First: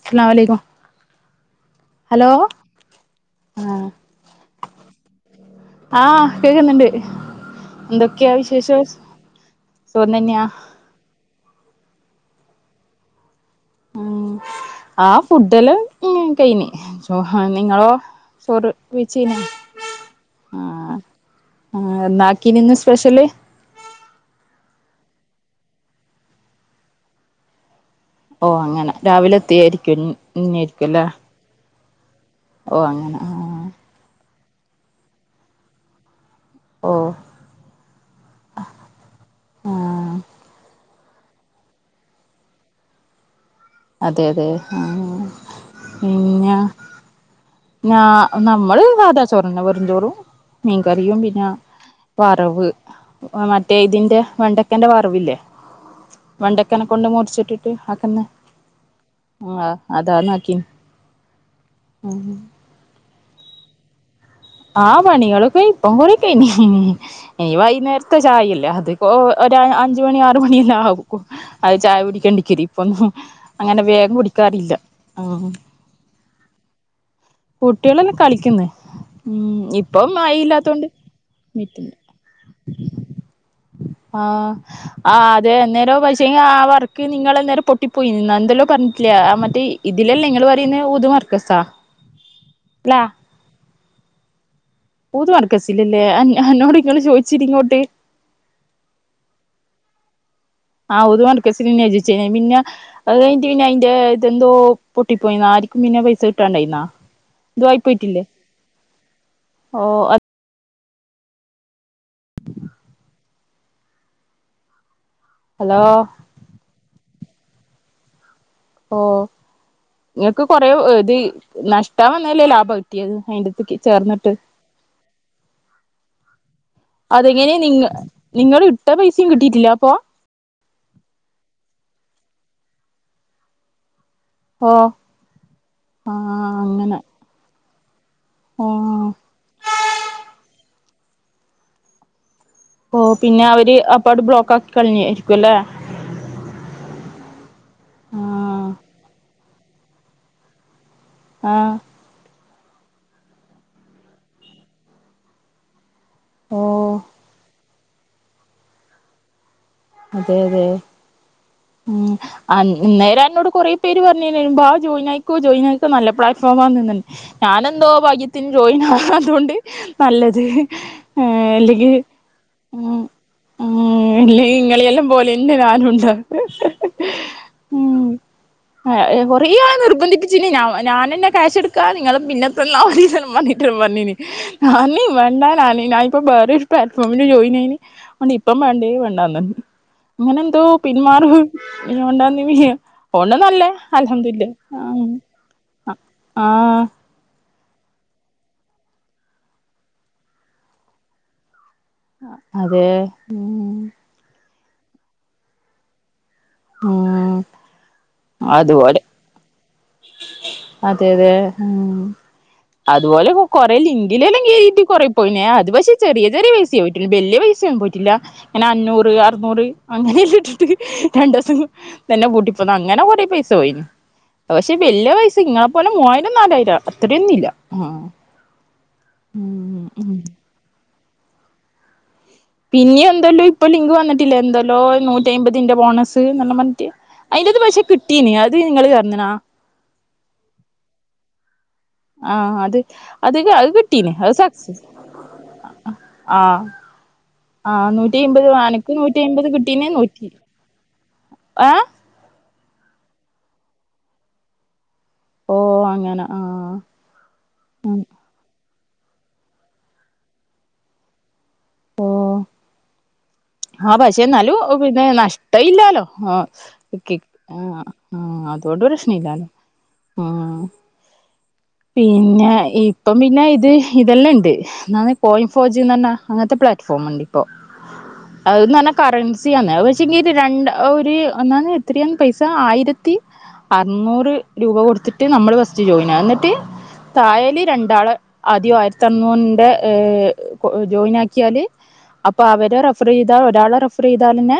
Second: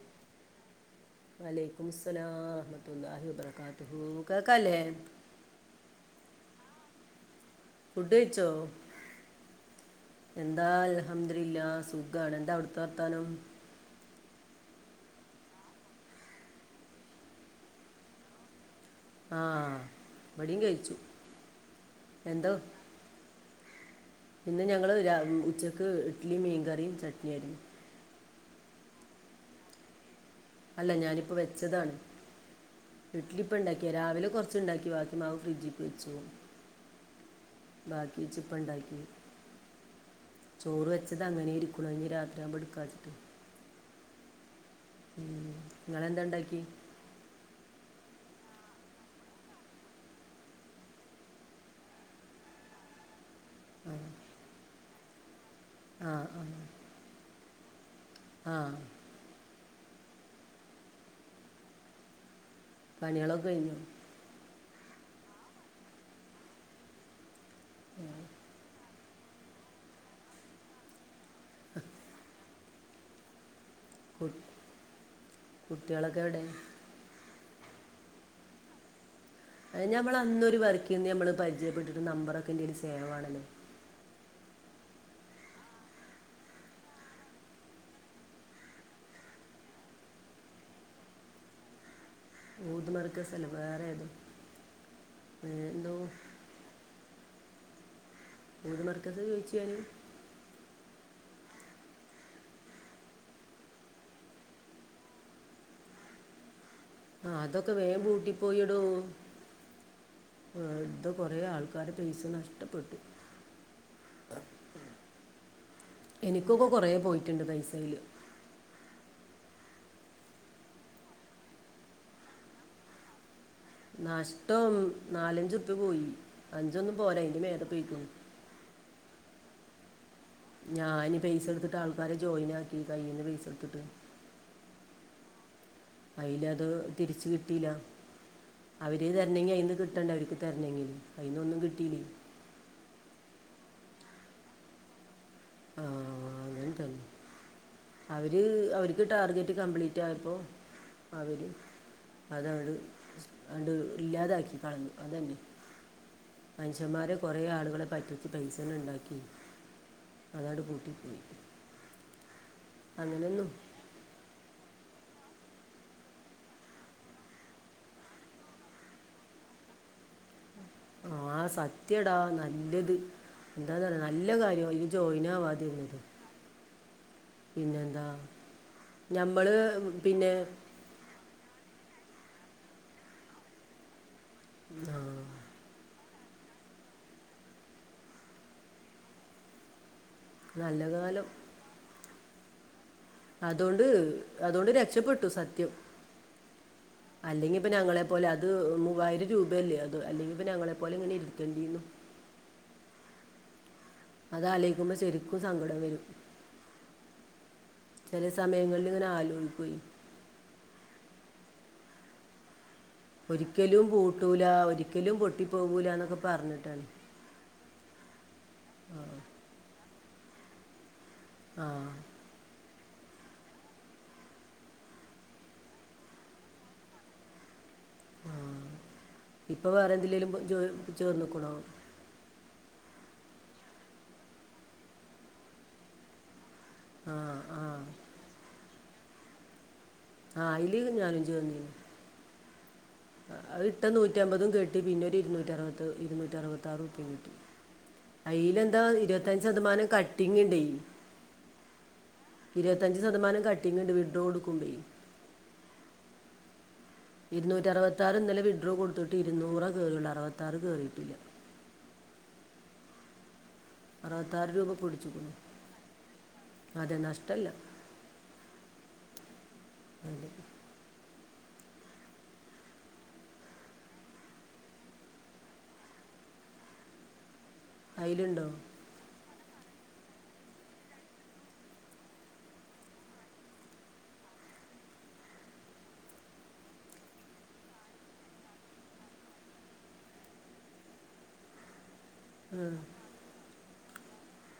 അസ്സലാം മലൈക്കും വലൈകും മുസ്സലാം റഹ്‌മത്തുള്ളാഹി ആഹ് വബറകാതുഹൂ കേക്കല്ലേ ആഹ് കേക്ക്ന്ന്ണ്ട്, ഫുഡ് എന്തൊക്കെയാ കഴിച്ചോ വിശേഷം സുഖം തന്നെയാ അൽഹംദുരില്ലാഹ് സുഖാണ് എന്താ അവ്ട്ത്തെ വർത്താനം ഹ്മ്മ്, ആഹ് ഫുഡെല്ലാം ഹ്മ്മ് കഴിഞ്ഞ് ആഹ് നിങ്ങളോ ചോറ് വെയ്ച്ച്ണോ ആ ഇവിടെയും കഴിച്ചു ആഹ്, ആഹ് എന്താ എന്നാക്കിന് ന്ന് സ്പെഷ്യല് ഇന്ന് ഞങ്ങള് രാ ഹ്മ്മ് ഉച്ചക്ക് ഇഡ്ഡ്ലിം മീൻകറിം ചട്നിം ആയിരുന്നു ഓഹ് അങ്ങനെ രാവിലെ എത്തിയായിരിക്കും അല്ല ഞാനിപ്പം വെച്ചതാണ്. ഓഹ് അങ്ങനെ ആഹ് ഇപ്പണ്ടാക്കിയാ രാവിലെ കൊർച്ച്ണ്ടാക്കി ബാക്കി മാവ് ഫ്രിഡ്ജിക്ക്‌ വെച്ചു ഓഹ് ബാക്കിഇച്ചിപ്പം ഇണ്ടാക്കി ആഹ് ചോറ് വെച്ചത് അങ്ങനേ ഇരിക്ക്ണു അത് ഇനി രാത്രി ആവുമ്പോ ഇട്ക്കാ വിചാരിച്ചിട്ട് അതെ അതെ. ആഹ് ഹ്മ്മ്, ഇങ്ങളെന്താ ഇണ്ടാക്കി പിന്നെ ഞാ നമ്മള് സാതാചോറന്നെ വെറുംചോറും മീൻകറിയും പിന്നാ വറവ് മറ്റേ ആ ഇതിന്റെ വെണ്ടക്കന്റെ വറവില്ലേ ആ വെണ്ടക്കന്നെ കൊണ്ട് മുർച്ചിട്ടിട്ട് അതന്നെ ആഹ് ആഹ് അതാണാക്കിൻ ആഹ്. പണികളൊക്കെ കഴിഞ്ഞോ ആ പണികളൊക്കെ ഇപ്പൊ കൊറേ കയിഞ്ഞി ഇനീ വൈകുന്നേരത്തെ ചായല്ലേ അത്. ഓ ഒരഞ്ച് മണി ആറു മണി എല്ലാം ആകും അത് ചായ കുടിക്കാൻ ഇപ്പൊന്നും അങ്ങനെ വേഗം കു- കുടിക്കാറില്ല. കുട്ടികളൊക്കെ എവിടെ കുട്ടിയേളെല്ലാം കളിക്കുന്ന് ഉം അ ഇപ്പം നമ്മളന്നൊര് മഴയില്ലാത്തോണ്ട് വർക്ക്ന്ന് നമ്മള് മിറ്റണ്ട് പരിചയപ്പെട്ടിട്ട് നമ്പറൊക്കെ എന്റീൽ സേവാണല്ലോ ആഹ് ആഹ് അതെ അന്നേരോ പൈസ ആ വർക്ക് നിങ്ങള്ന്നേരം പൊട്ടിപ്പോയി ന്ന് എന്തല്ലോ പറഞ്ഞിട്ടില്ലേ ആ മറ്റേ ഇതിലല്ലേ ഇങ്ങൾ പറയുന്നത് ഊത് മർക്കസോ ഊദ് മർക്കസ്സല്ല വേറെ ഏതോ ഊത് ഏ, എന്തോ മർക്കസില്ലല്ലേ എന്നോട് ഇങ്ങൾ ചോദിച്ചി ഇങ്ങോട്ട്. ഊത് മാർക്കസ് ചോദിച്ചു ഞാന് ആഹ് ഊദ് മർക്കസിന് തന്നെ ചോദിച്ചേ ഏ പിന്നെ അത് കഴിഞ്ഞിട്ട് പിന്നെ അയിന്റെ ഇതെന്തോ പൊട്ടിപ്പോയിന്നാ ആരിക്കും പിന്നെ പൈസ കിട്ടാണ്ടായിന്നാ ആഹ് എന്തോ അതൊക്കെ ആയി വേഗം പോയിട്ടില്ലേ പൂട്ടി പോയി എടോ ഓ വെറുതെ കുറെ ആൾക്കാരെ പൈസ നഷ്ടപ്പെട്ടു. [inaudible] ഹലോ എനിക്കൊക്കെ കൊറേ പോയിട്ടുണ്ട് പൈസ അയില് ഓ നിങ്ങൾക്ക് കൊറേ ഇത് നഷ്ട വന്നല്ലേ ലാഭം കിട്ടിയത് അതിന്റെത്ത്ക്ക് നഷ്ടം നാലഞ്ച് ഉറുപ്പിയ പോയി അഞ്ചൊന്നും പോരാ അയിന്റെ മേലെ പോയിക്ക് ഇങ്ങള് ഇട്ട പൈസയും കിട്ടിയിട്ടില്ല അപ്പൊ ഞാന് പൈസ എടുത്തിട്ട് ആൾക്കാരെ ജോയിൻ ആക്കി കയ്യിൽന്ന് പൈസ എടുത്തിട്ട് ഓ അയിൽ ആഹ് അത് അങ്ങനെ തിരിച്ചു കിട്ടിയില്ലാ അവര് ആഹ് തരണെങ്കി അയിന്ന് കിട്ടണ്ടെ അവർക്ക് തരണ ഉം അയിന്നൊന്നും കിട്ടിയി ഓ, പിന്നെ അവര് അപ്പാട് ബ്ലോക്ക് ആക്കി കളഞ്ഞായിരിക്കും അല്ലേ ആഹ് അങ്ങനെ തന്നെ അവര് ആഹ് അവർക്ക് ടാർഗറ്റ് കംപ്ലീറ്റ് ആയപ്പോ അവര് ആഹ് അതങ്ങട് അണ്ട് ഇല്ലാതാക്കി കളഞ്ഞു അതന്നെ. ഓ മനുഷ്യന്മാരെ കുറെ ആളുകളെ പറ്റിച്ച് പൈസ ഇങ്ങട് ഇണ്ടാക്കി. അതെ അതെ ഉം അന്നേര എന്നോട് അങ്ങനെയൊന്നും കുറേ പേർ പേര് പറഞ്ഞിനി വാ ജോയിനായിക്കൊ ജോയിനായിക്കോ നല്ല പ്ലാറ്റ്ഫോം ആണ്ന്ന് ഞാനെന്തോ ഭാഗ്യത്തിന് ജോയിൻ ആവാതോണ്ട് നല്ലത്. ആ, ഏഹ് അല്ലെങ്കി സത്യടാ നല്ലത് ഉം എന്താന്നറിയോ നല്ല കാര്യം നിന്നെ ജോയിൻ പോലെന്നെ ആവാതിരുന്നത് ഞാനുണ്ട പിന്നെന്താ ഉം നമ്മൾ കൊറേ ആൾ പിന്നെ നിർബന്ധിപ്പിച്ചിനി ഞാ ഞാനന്നെ ക്യാഷ് എടുക്കാ നിങ്ങൾ പിന്നെ തന്നാ മതി എന്നെല്ലോം പറഞ്ഞിട്ട് വന്നിനി ഞാൻ ആ, പറഞ്ഞി വേണ്ട ഞാൻ ഇപ്പൊ വേറെ പ്ലാറ്റ്ഫോമില് ജോയിനായീന് അതോണ്ട് ഇപ്പം വേണ്ടേ വേണ്ടന്ന് പറഞ്ഞു അങ്ങനെന്തോ നല്ല കാലം പിന്മാറു [unintelligible] അത് കൊണ്ട് നല്ല അതുകൊണ്ട് അൽ അതുകൊണ്ട് ഹംദുലില്ലാഹ് രക്ഷപ്പെട്ടു ആ ആഹ് അല്ലെങ്കി ഇപ്പൊ ഞങ്ങളെപ്പോലെ അത് മൂവായിരം രൂപയല്ലേ അത് അല്ലെങ്കി ഇപ്പൊ ഞങ്ങളെപ്പോലെ ഇങ്ങനെ ഇരിക്കണ്ടിർന്നു. അതെ ഉം അത് ആലോയിക്കുമ്പ ശരിക്കും സങ്കടം വരും. ഉം ചെല സമയങ്ങളിൽ അതുപോലെ ഇങ്ങനെ ആലോഴിക്കൊ അതെ അതെ ഉം. അതുപോലെ കൊറേ ഒരിക്കലും ലിങ്കിലെല്ലാം പൂട്ടൂല കേറീട്ട് കൊറെ ഒരിക്കലും പൊളിഞ്ഞേ അത് പൊട്ടിപ്പോകൂല പക്ഷെ എന്നൊക്കെ ചെറിയ ചെറിയ പറഞ്ഞിട്ടാണ് പൈസയിട്ട്. വല്യ പൈസ ഒന്നും പോയിട്ടില്ല ഇങ്ങനെ അഞ്ഞൂറ് അറുനൂറ് അങ്ങനെയല്ലാം ഇട്ടിട്ട്. രണ്ടോസം ആ തന്നെ പൂട്ടി പോന്ന അങ്ങനെ കുറെ പൈസ പോയിനി പക്ഷെ വല്യ വയസ്സ് ഇങ്ങെളെ പോലെ മൂവായിരം നാലായിരം അത്രയൊന്നും ഇല്ല. ആഹ് ആഹ് ഇപ്പൊ ഉം വേറെ ഉം എന്തെലേലും പോയി ജോയിൻ ചേർന്നക്കണോ. പിന്നെ എന്തല്ലോ ഇപ്പൊ ലിങ്ക് വന്നിട്ടില്ല എന്തല്ലോ നൂറ്റിയ്മ്പതിന്റെ ബോണസ് നല്ലപർഞ് റ്റ് ആ അയിന്റെത് ആ പക്ഷെ കിട്ടീനി അത് നിങ്ങള് ചേർന്ന്ണോ ആഹ് അയ്ലീ ഞാനും ഇജ് വന്നീനി ആഹ് അത് അത് ഇട്ട കിട്ടീന് നൂറ്റി അത് അമ്പതും കിട്ടി സക്സസ് പിന്നെ ഒരു ഇരുന്നൂറ്ററുപത് ആഹ് ഇരുന്നൂറ്ററുപത്താറുപ്യാ കിട്ടി. ആഹ് നൂറ്റി അമ്പത് അയ്ല് എന്താ അനക്ക് നൂറ്റി ഇരുപത്തഞ്ച് അമ്പത് ശതമാനം കിട്ടീന് നൂറ്റി കട്ടിങ്ണ്ടേനി ഏഹ് ഇരുപത്തഞ്ച് ശതമാനം കട്ടിങ്ണ്ട് വിഡ്രോ കൊടുക്കുമ്പെ ഓഹ് അങ്ങനെ ആഹ് ഇരുന്നൂറ്റി അറുവത്താറ് ഇന്നലെ വിഡ്രോ കൊടുത്തിട്ട് ഇരുന്നൂറ കേറിള്ളൂ അറുപത്താറ് കേറിയിട്ടില്ല. ഓ ആഹ് പക്ഷെ അറുപത്താറ് ഇന്നാലും രൂപ പിന്നെ പിടിച്ചിരിക്കുന്നു നഷ്ട ഇല്ലാലോ ആ അതെ നഷ്ടമല്ല ആഹ് ആഹ് അതോണ്ട് പ്രശ്ന ഇല്ലാലോ അതെ ഉം പിന്നെ ഇപ്പം പിന്നെ ഇത് ഇതെല്ലാം ഉണ്ട് എന്നാണ് കോയിം ഫോജ്ന്നർഞ അങ്ങൻത്തെ പ്ലാറ്റ്ഫോം ഉണ്ട് ഇപ്പോ അതിലുണ്ടോ അത്ർഞ കറൻസി ആന്ന് പക്ഷെങ്കിൽ രണ്ട് ഒരു അന്നാന്ന് എത്രയാണ് പൈസ ആയിരത്തി അർന്നൂറ് രൂപ കൊടുത്തിട്ട് നമ്മള് ഫസ്റ്റ് ജോയിൻ ആ എന്നിട്ട്. തായേലി രണ്ടാള് ആദ്യം ആയിരത്തി അർന്നൂറിന്റെ ജോയിനാക്കിയാല് അപ്പൊ അവരെ റെ ഫറെയ്താ ഒരാള റഫറെയ്താലെന്നെ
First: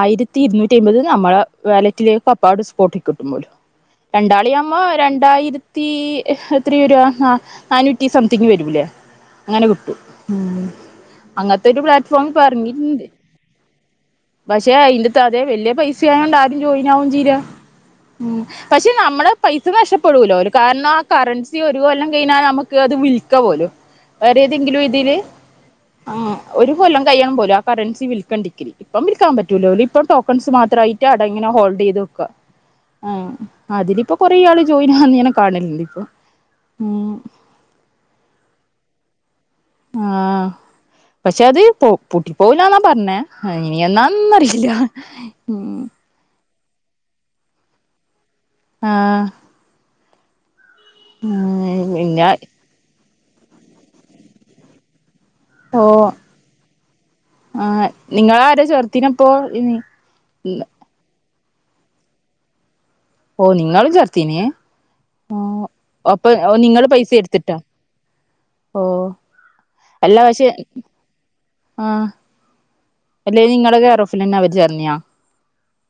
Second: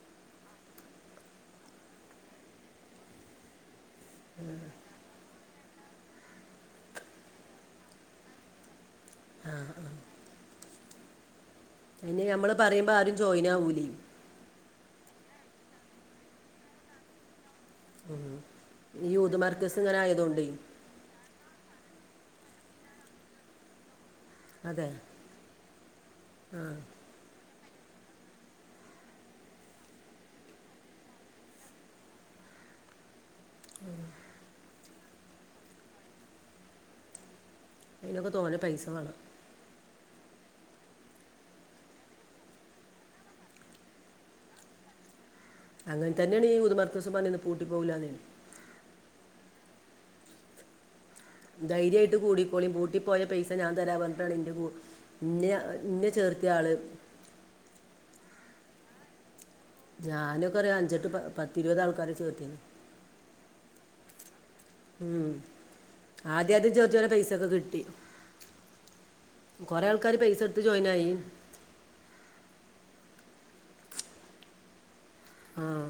ആയിരത്തി ഇരുന്നൂറ്റി അമ്പത് നമ്മളെ വാലറ്റിലേക്ക് അപ്പാട് സ്പോട്ടി കിട്ടുമ്പോലും രണ്ടാളി ആവുമ്പൊ രണ്ടായിരത്തി എത്രെ വെര നാനൂറ്റി സംതിങ്ങ് വെരൂലേ അങ്ങനെ കിട്ടും ഉം അങ്ങത്തൊരു അതിന് പ്ലാറ്റ്ഫോം നമ്മൾ പറയുമ്പോൾ പറഞ്ഞിട്ടണ്ട്. ആരും ജോയിൻ ആവൂലേ പക്ഷെ അയിന്റെറ്റതെ വല്യ പൈസായോണ്ട് ആരും ജോയിനാവും ചെയ്യില ഉം പക്ഷെ ഈ നമ്മള യൂത് പൈസ മർക്കസ് ഇങ്ങനെ നഷ്ടപ്പെടൂലോ ആയതുകൊണ്ടേ ഒരു കാരണം കറൻസി ഒരു കൊല്ലം കഴിഞ്ഞാൽ നമുക്ക് അത് വിൽക്ക പോലും. വേറെ ഏതെങ്കിലും അതെ ഇതില് ആ ഒരു കൊല്ലം കയ്യണം പോലും ആ കറൻസി വിൽക്കേണ്ടിക്കി. ഇപ്പം വിൽക്കാൻ പറ്റൂല ഓലിപ്പ ടോക്കൺസ് മാത്രായിട്ട് അട ഇങ്ങനെ ഹോൾഡയ്ത് വെക്ക [inaudible] അതിലിപ്പോ കൊറെ ആള് ജോയിൻ ആവ്ന്നങ്ങനെ കാണലണ്ട് ഇപ്പൊ ഉം അതിനൊക്കെ തോനെ പൈസ വാണം. ആഹ് പക്ഷെ അത് പൊട്ടി പോവലന്നാ പറഞ്ഞേ ഇനി എന്നാന്നറിയില്ല. അങ്ങൻ തന്നേണ് ഈ ഊതുമർകസും പർഞ്ഞിന്നെ പൂട്ടി പോക്‌ലാന്ന് ആഹ് ആഹ് ധൈര്യയിട്ട് പിന്നെ കൂടിക്കോളി പൂട്ടിപോയ പൈസ ഞാൻ തരാ പർഞ്ഞിട്ടാണ് ഇന്റെത് ഇന്നിയ ഇന്ന ചേർത്തി ആള്. ആ നിങ്ങൾ ആരെ ചെർത്തിന് അപ്പോ ഇമ്മി ഞാനൊക്കെ അറിയാം അഞ്ചെട്ട് പത്തിരുപത് ആൾക്കാരെ ചേർത്തിനി. ഓഹ് നിങ്ങളു ചർത്തീനിയെ ആഹ് അപ്പൊ ആദ്യം ഓഹ് ആദ്യം നിങ്ങൾ ചേർത്തവരെ പൈസ ഒക്കെ എടുത്തിട്ടാ. കിട്ടി ഓഹ് കുറേ ആൾക്കാർ അല്ല പൈസ പക്ഷേ എടുത്ത് ജോയിൻ ആയി ആഹ് അല്ലെ നിങ്ങള കെറോഫിൽ തന്നെ അവര് ചേർന്നിയാ ആഹ്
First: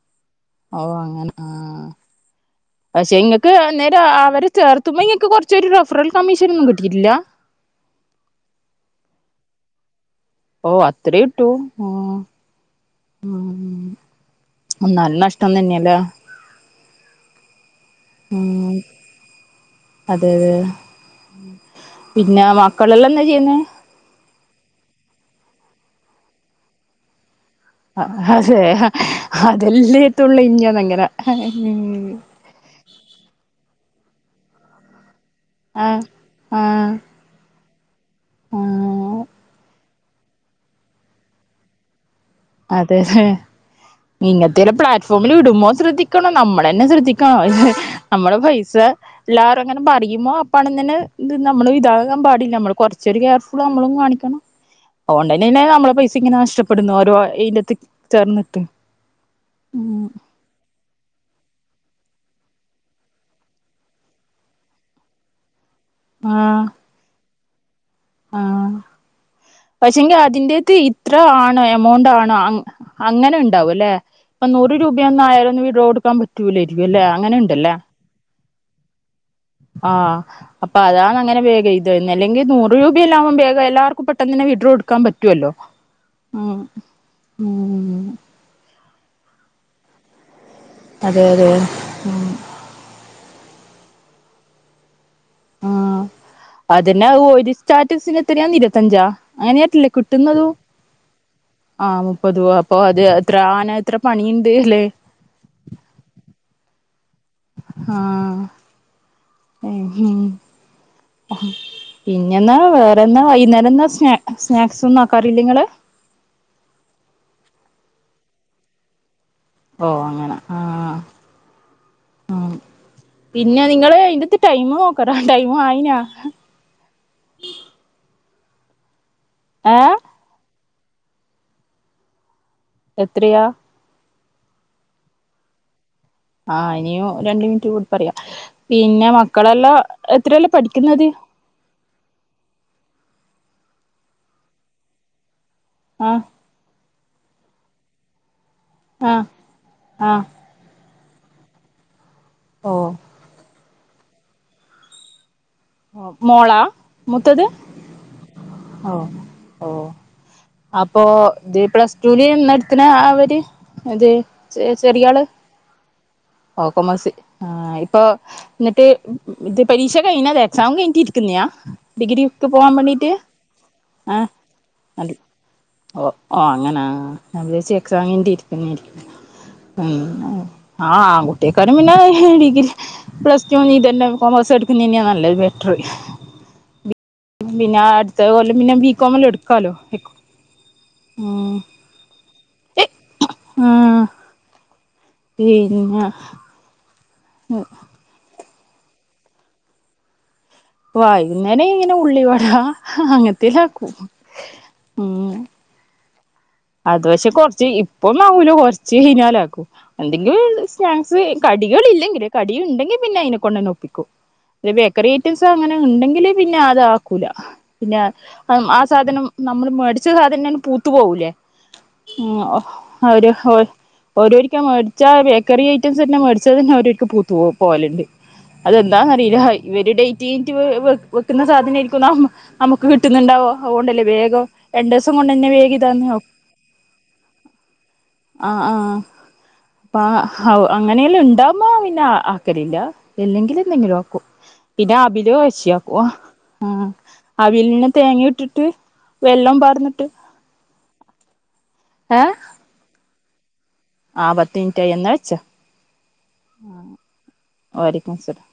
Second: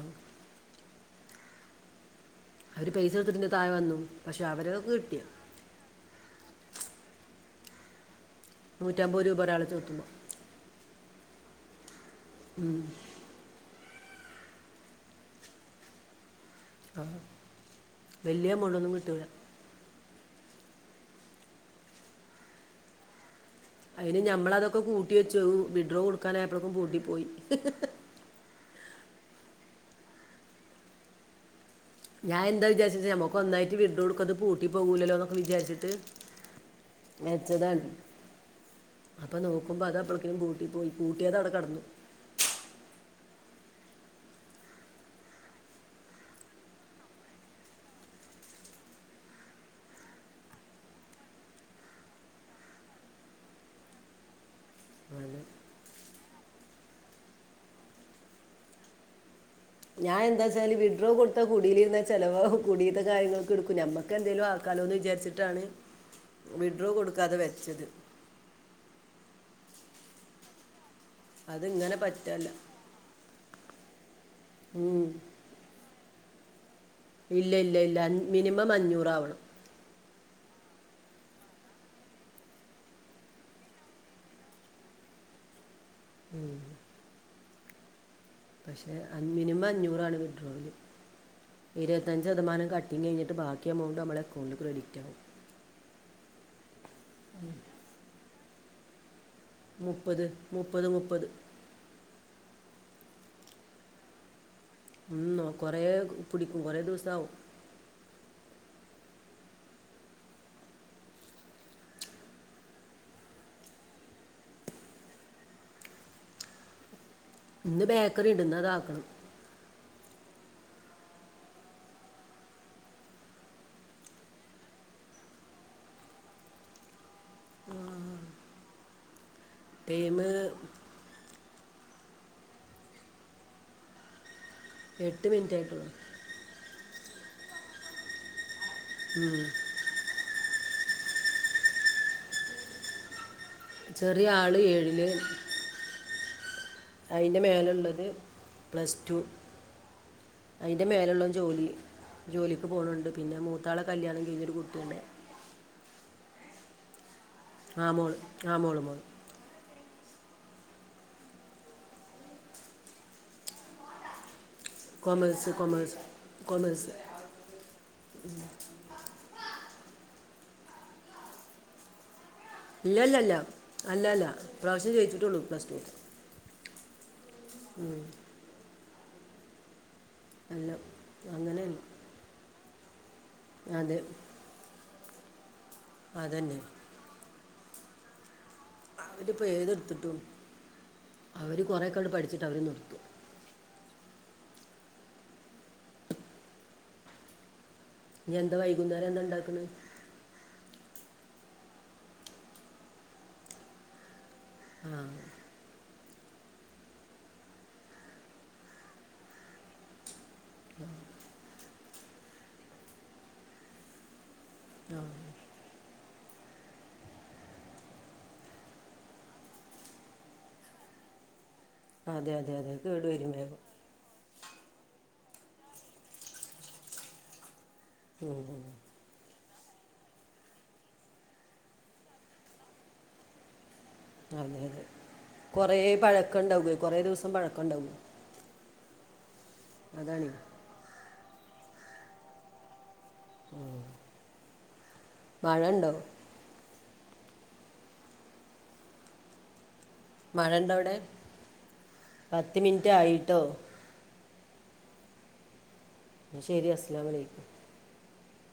ഓഹ് അങ്ങനെ ആഹ് അവർ പൈസ പക്ഷെ എടുത്തിട്ട് ഇങ്ങൾക്ക് താഴെ വന്നു അനേരം പക്ഷെ അവരെ അവരൊക്കെ ചേർത്തുമ്പോ കിട്ടിയ ഇയാക്ക് കൊറ ചൊരു റെഫറൽ കമ്മിഷൻ ഒന്നും കിട്ടിട്ടില്ല നൂറ്റമ്പത് രൂപ ഒരാളെ ചോത്തുമ്പോ ഓഹ് അത്രെ കിട്ടു ആഹ് ഉം ഉം എന്നാലും നഷ്ടം തന്നെയല്ലേ ആഹ് വല്യ ഉം എമൗണ്ട് ഒന്നും കിട്ടുല്ല അതെ ഉം പിന്നെ മക്കളെല്ലാം എന്താ ചെയ്യുന്നെ അതിന് ഞമ്മള അതൊക്കെ കൂട്ടി വെച്ചു വിഡ്രോ കൊടുക്കാനായപ്പളെക്കും പുട്ടിപ്പോയി അതെ അതെല്ലത്തുള്ള ഇഞ്ഞന്ന് അങ്ങനെ ഉം ഞാൻ എന്താ വിചാരിച്ചേ നമക്ക് ഒന്നായിട്ട് വീഡ്രോ കൊടുക്കത് പൂട്ടി പോകൂലല്ലോ എന്നൊക്കെ വിചാരിച്ചിട്ട് ആഹ് ആഹ് ആഹ് വെച്ചതാണ് അപ്പൊ നോക്കുമ്പോ അത് അപ്പോളക്കിനും പൂട്ടി പോയി കൂട്ടിയത അവിടെ കടന്നു അതെ ഹെ ഇങ്ങനത്തെ ഒരു പ്ലാറ്റ്ഫോമിൽ ഇടുമ്പോ ശ്രദ്ധിക്കണോ നമ്മളാന്നെ ശ്രദ്ധിക്കണോ നമ്മുടെ പൈസ എല്ലാരും അങ്ങനെ പറയുമോ അപ്പണ ഇങ്ങനെ ഇ നമ്മള് ഇതാകാൻ പാടില്ല നമ്മള് കുറച്ചോരു ഗ്യാപ്സ് നമ്മളും കാണിക്കണം അങ്ങനെ ഓൺലൈനനെ നമ്മള പൈസ ഇങ്ങനെ നഷ്ടപ്പെടുന്നു ഓരോ അയിനത്ത് ചേർന്നിട്ട് ഞാൻ എന്ത്‌ വച്ചാൽ വിഡ്രോ കൊട് ഇത്തെ കുടിൽ ഇരുന്ന ചെലവകും കുടിയത്തെ കാര്യങ്ങൊക്കെ എടുക്കും നമ്മക്ക്ന്തേലും ആക്കാലോ എന്ന് വിചാരിച്ചിട്ടാണ് ആഹ് വിഡ്രോ കൊടുക്കാതെ വെച്ചത് ആഹ് പക്ഷെങ്കിൽ അതിന്റെതി ഇത്ര ആണ് അതിങ്ങനെ എമൗണ്ട് ആണോ പറ്റല്ല അങ് അങ്ങനെ ഉണ്ടാവും അല്ലെ ഇപ്പൊ നൂറ് ഉം. രൂപയൊന്ന് ആയാൽ ഒന്ന് വിഡ്രോ കൊടുക്കാൻ പറ്റൂലായിരിക്കും അല്ലേ അങ്ങനെ ഇല്ല ഉണ്ടല്ലേ ഇല്ല ഇല്ല മിനിമം അഞ്ഞൂറാവണം ആഹ് അപ്പ അതാണ് അങ്ങനെ വേഗയിത് അല്ലെങ്കിൽ നൂറ് രൂപയല്ലാവുമ്പോ വേഗം എല്ലാർക്കും പെ ട്ടാന്ന് തന്നെ വിഡ്രോ എടുക്കാൻ പറ്റുവല്ലോ ഉം [unintelligible] പക്ഷെ ആ മിനിമം അഞ്ഞൂറാണ് വിഡ്രോവൽ അതെ അതെ ഇരുപത്തഞ്ച് ശതമാനം ക ട്ടും കഴിഞ്ഞിട്ട് ബാക്കി എമൗണ്ട് നമ്മടെ അക്കൗണ്ട്ക്രെഡിറ്റ് ആവും ആ അതന്നെ ഒരു സ്റ്റാറ്റസിന് എത്രയാന്ന് ഇരുപത്തഞ്ചാ അങ്ങനെയാട്ടില്ലേ മുപ്പത് കിട്ടുന്നതു മുപ്പത് മുപ്പത് ആഹ് മുപ്പത് അപ്പൊ അത് അത്ര ആന എത്ര പണിയുണ്ട് അല്ലെ ഉം ഓഹ് കൊറേ പിടിക്കും കുറേ ദിവസവും ആഹ് ഏഹ് പിന്നെന്നാ വേറെന്താ വൈകുന്നേരം എന്നാ സ് സ്നാക്സ് ഒന്നും ആക്കാറില്ലെ നിങ്ങള് ഇന്ന് ബേക്കറി ഉണ്ട് ഇന്ന് അത ആക്കണം ഓഹ് അങ്ങനെ ആഹ് ആഹ് പിന്നെ നിങ്ങള് അയിന്റെത്ത് ടൈം നോക്ക്ട്ടാ ടൈമ് ആയിനാ ഏഹ് ടൈമ് എത്രയാ എട്ട് മിനിറ്റ് ആയിട്ടുള്ളു ആഹ് ഇനിയും രണ്ട് മിനിറ്റ് കൂടി പറയാ പിന്നെ മക്കളെല്ലാം എത്രയിലാ പഠിക്കുന്നത് ചെറിയ ആള് ഏഴില് ആഹ് അതിൻ്റെ മേലെ ഉള്ളത് പ്ലസ് ടു ആഹ് ആഹ് അതിൻ്റെ മേലുള്ളത് ജോലി ജോലിക്ക് ഓ പോകണുണ്ട് പിന്നെ മൂത്താളെ കല്യാണം കഴിഞ്ഞൊരു കുട്ടിയുണ്ട് മോളാ മൂത്തത് ആ മോള് ആ മോള് മോള് ഓഹ് അപ്പൊ ഇത് പ്ലസ് ടൂ ല് എന്ന് എടുത്തണേ അവര് അത് ചെറിയാള് കൊമേഴ്സ് കൊമേഴ്സ് ഓഹ് കൊമേഴ്സ് ആഹ് ഇപ്പൊ എന്നിട്ട് ഇത് പരീക്ഷ കഴിഞ്ഞ് എക്സാം കഴിഞ്ഞിട്ടിരിക്കുന്നെയാ ഡിഗ്രിക്ക് പോവാൻ ഇല്ല വേണ്ടീട്ട് അല്ല അല്ല അല്ല അല്ല ആഹ് പ്രാവശ്യം ന ജയിച്ചിട്ടുള്ളൂ പ്ലസ് ടു ഓഹ് ഓഹ് അങ്ങനെ ആഹ് ഞാൻ വിചാരിച്ച് എക്സാം കഴിഞ്ഞിട്ട് ഇരിക്കുന്നെയാന്ന് മ്മ് അല്ല ആഹ് കുട്ടിയക്കാരും അങ്ങനെയല്ല പിന്നെ ഡിഗ്രി പ്ലസ് ടൂ കഴിഞ്ഞ് അതെ ഇതന്നെ കൊമേഴ്സ് എ തന്നെയാ നല്ലത് ബെറ്ററ് അതന്നെ പിന്നെ അടുത്ത കൊല്ലം പിന്നെ ബീകോമിൽ എടുക്കാലോ അവര് കുറെേയൊക്കെ അങ്ങ് പഠിച്ചിട്ട് അവര് നിർത്തും ആഹ് പിന്നെ മ്മ് ഇനി എന്താ വൈകുന്നേരം എന്താ ഉണ്ടാക്കണ് ഓഹ് വൈകുന്നേരം ഇങ്ങനെ ഉള്ളി വടാ അങ്ങനത്തെൽ ആക്കും ആഹ് ഉം അത് പക്ഷെ കുറച്ച് ഇപ്പൊ ഒന്നും ആവൂല കുറച്ച് കഴിഞ്ഞാല് ആക്കും എന്തെങ്കിലും സ്നാക്സ് കടികൾ ഇല്ലെങ്കില് കടി ഉണ്ടെങ്കിൽ പിന്നെ അയിതിനെ കൊണ്ട്ന്നെ ഒപ്പിക്കും പിന്നെ ബേക്കറി ഐറ്റംസ് അങ്ങനെ ഉണ്ടെങ്കില് പിന്നെ അത് ആക്കൂല പിന്നെ ആ സാധനം നമ്മള് മേടിച്ച സാധനം പൂത്ത് പോകൂല്ലേ ആ അതെ മ്മ് അതെ അതെ കേട് അവര് വരും വേഗം ഓരോരിക്കാ മേടിച്ച ബേക്കറി ഐറ്റംസ് തന്നെ മേടിച്ചാൽ തന്നെഓരോർക്ക് പൂത്തത്ത് പോലുണ്ട് മ്മ് മ്മ് എന്താന്നറിയില്ല ഇവര് ഡേറ്റ് കയിഞ്ഞിട്ട് വെക്കുന്ന സാധനം ആയിരിക്കും നമ്മ നമുക്ക് കിട്ടുന്നുണ്ടാവ അതൊണ്ടല്ലേ അതെ അതെ കൊറേ പഴക്കം ഉണ്ടാകുമേ കൊറെേ ദിവസം പഴക്കമുണ്ടാകും ആഹ് ആഹ് അപ്പം അങ്ങനെല്ലാം ഉണ്ടാകുമ്പോ പിന്നെ ആക്കലില്ല ഇല്ലെങ്കില് എന്തെങ്കിലും ആക്കും പിന്നെ അബിലോ മഴ ഉണ്ടോ കച്ചയാക്കോ ആഹ് അവിലിന്ന് തേങ്ങ ഇട്ടിട്ട് വെല്ലോം പാർന്നിട്ട് മഴ ഇണ്ടോ അവിടെ ഏഹ് പത്ത് മിനിറ്റ് ആയിട്ടോ ആഹ് പത്ത് മിൻറ്റായി എന്നാ വെച്ചോ. ശെരി അസ്സലാമു അലൈക്കും. വ അലൈക്കു മുസ്സലാം.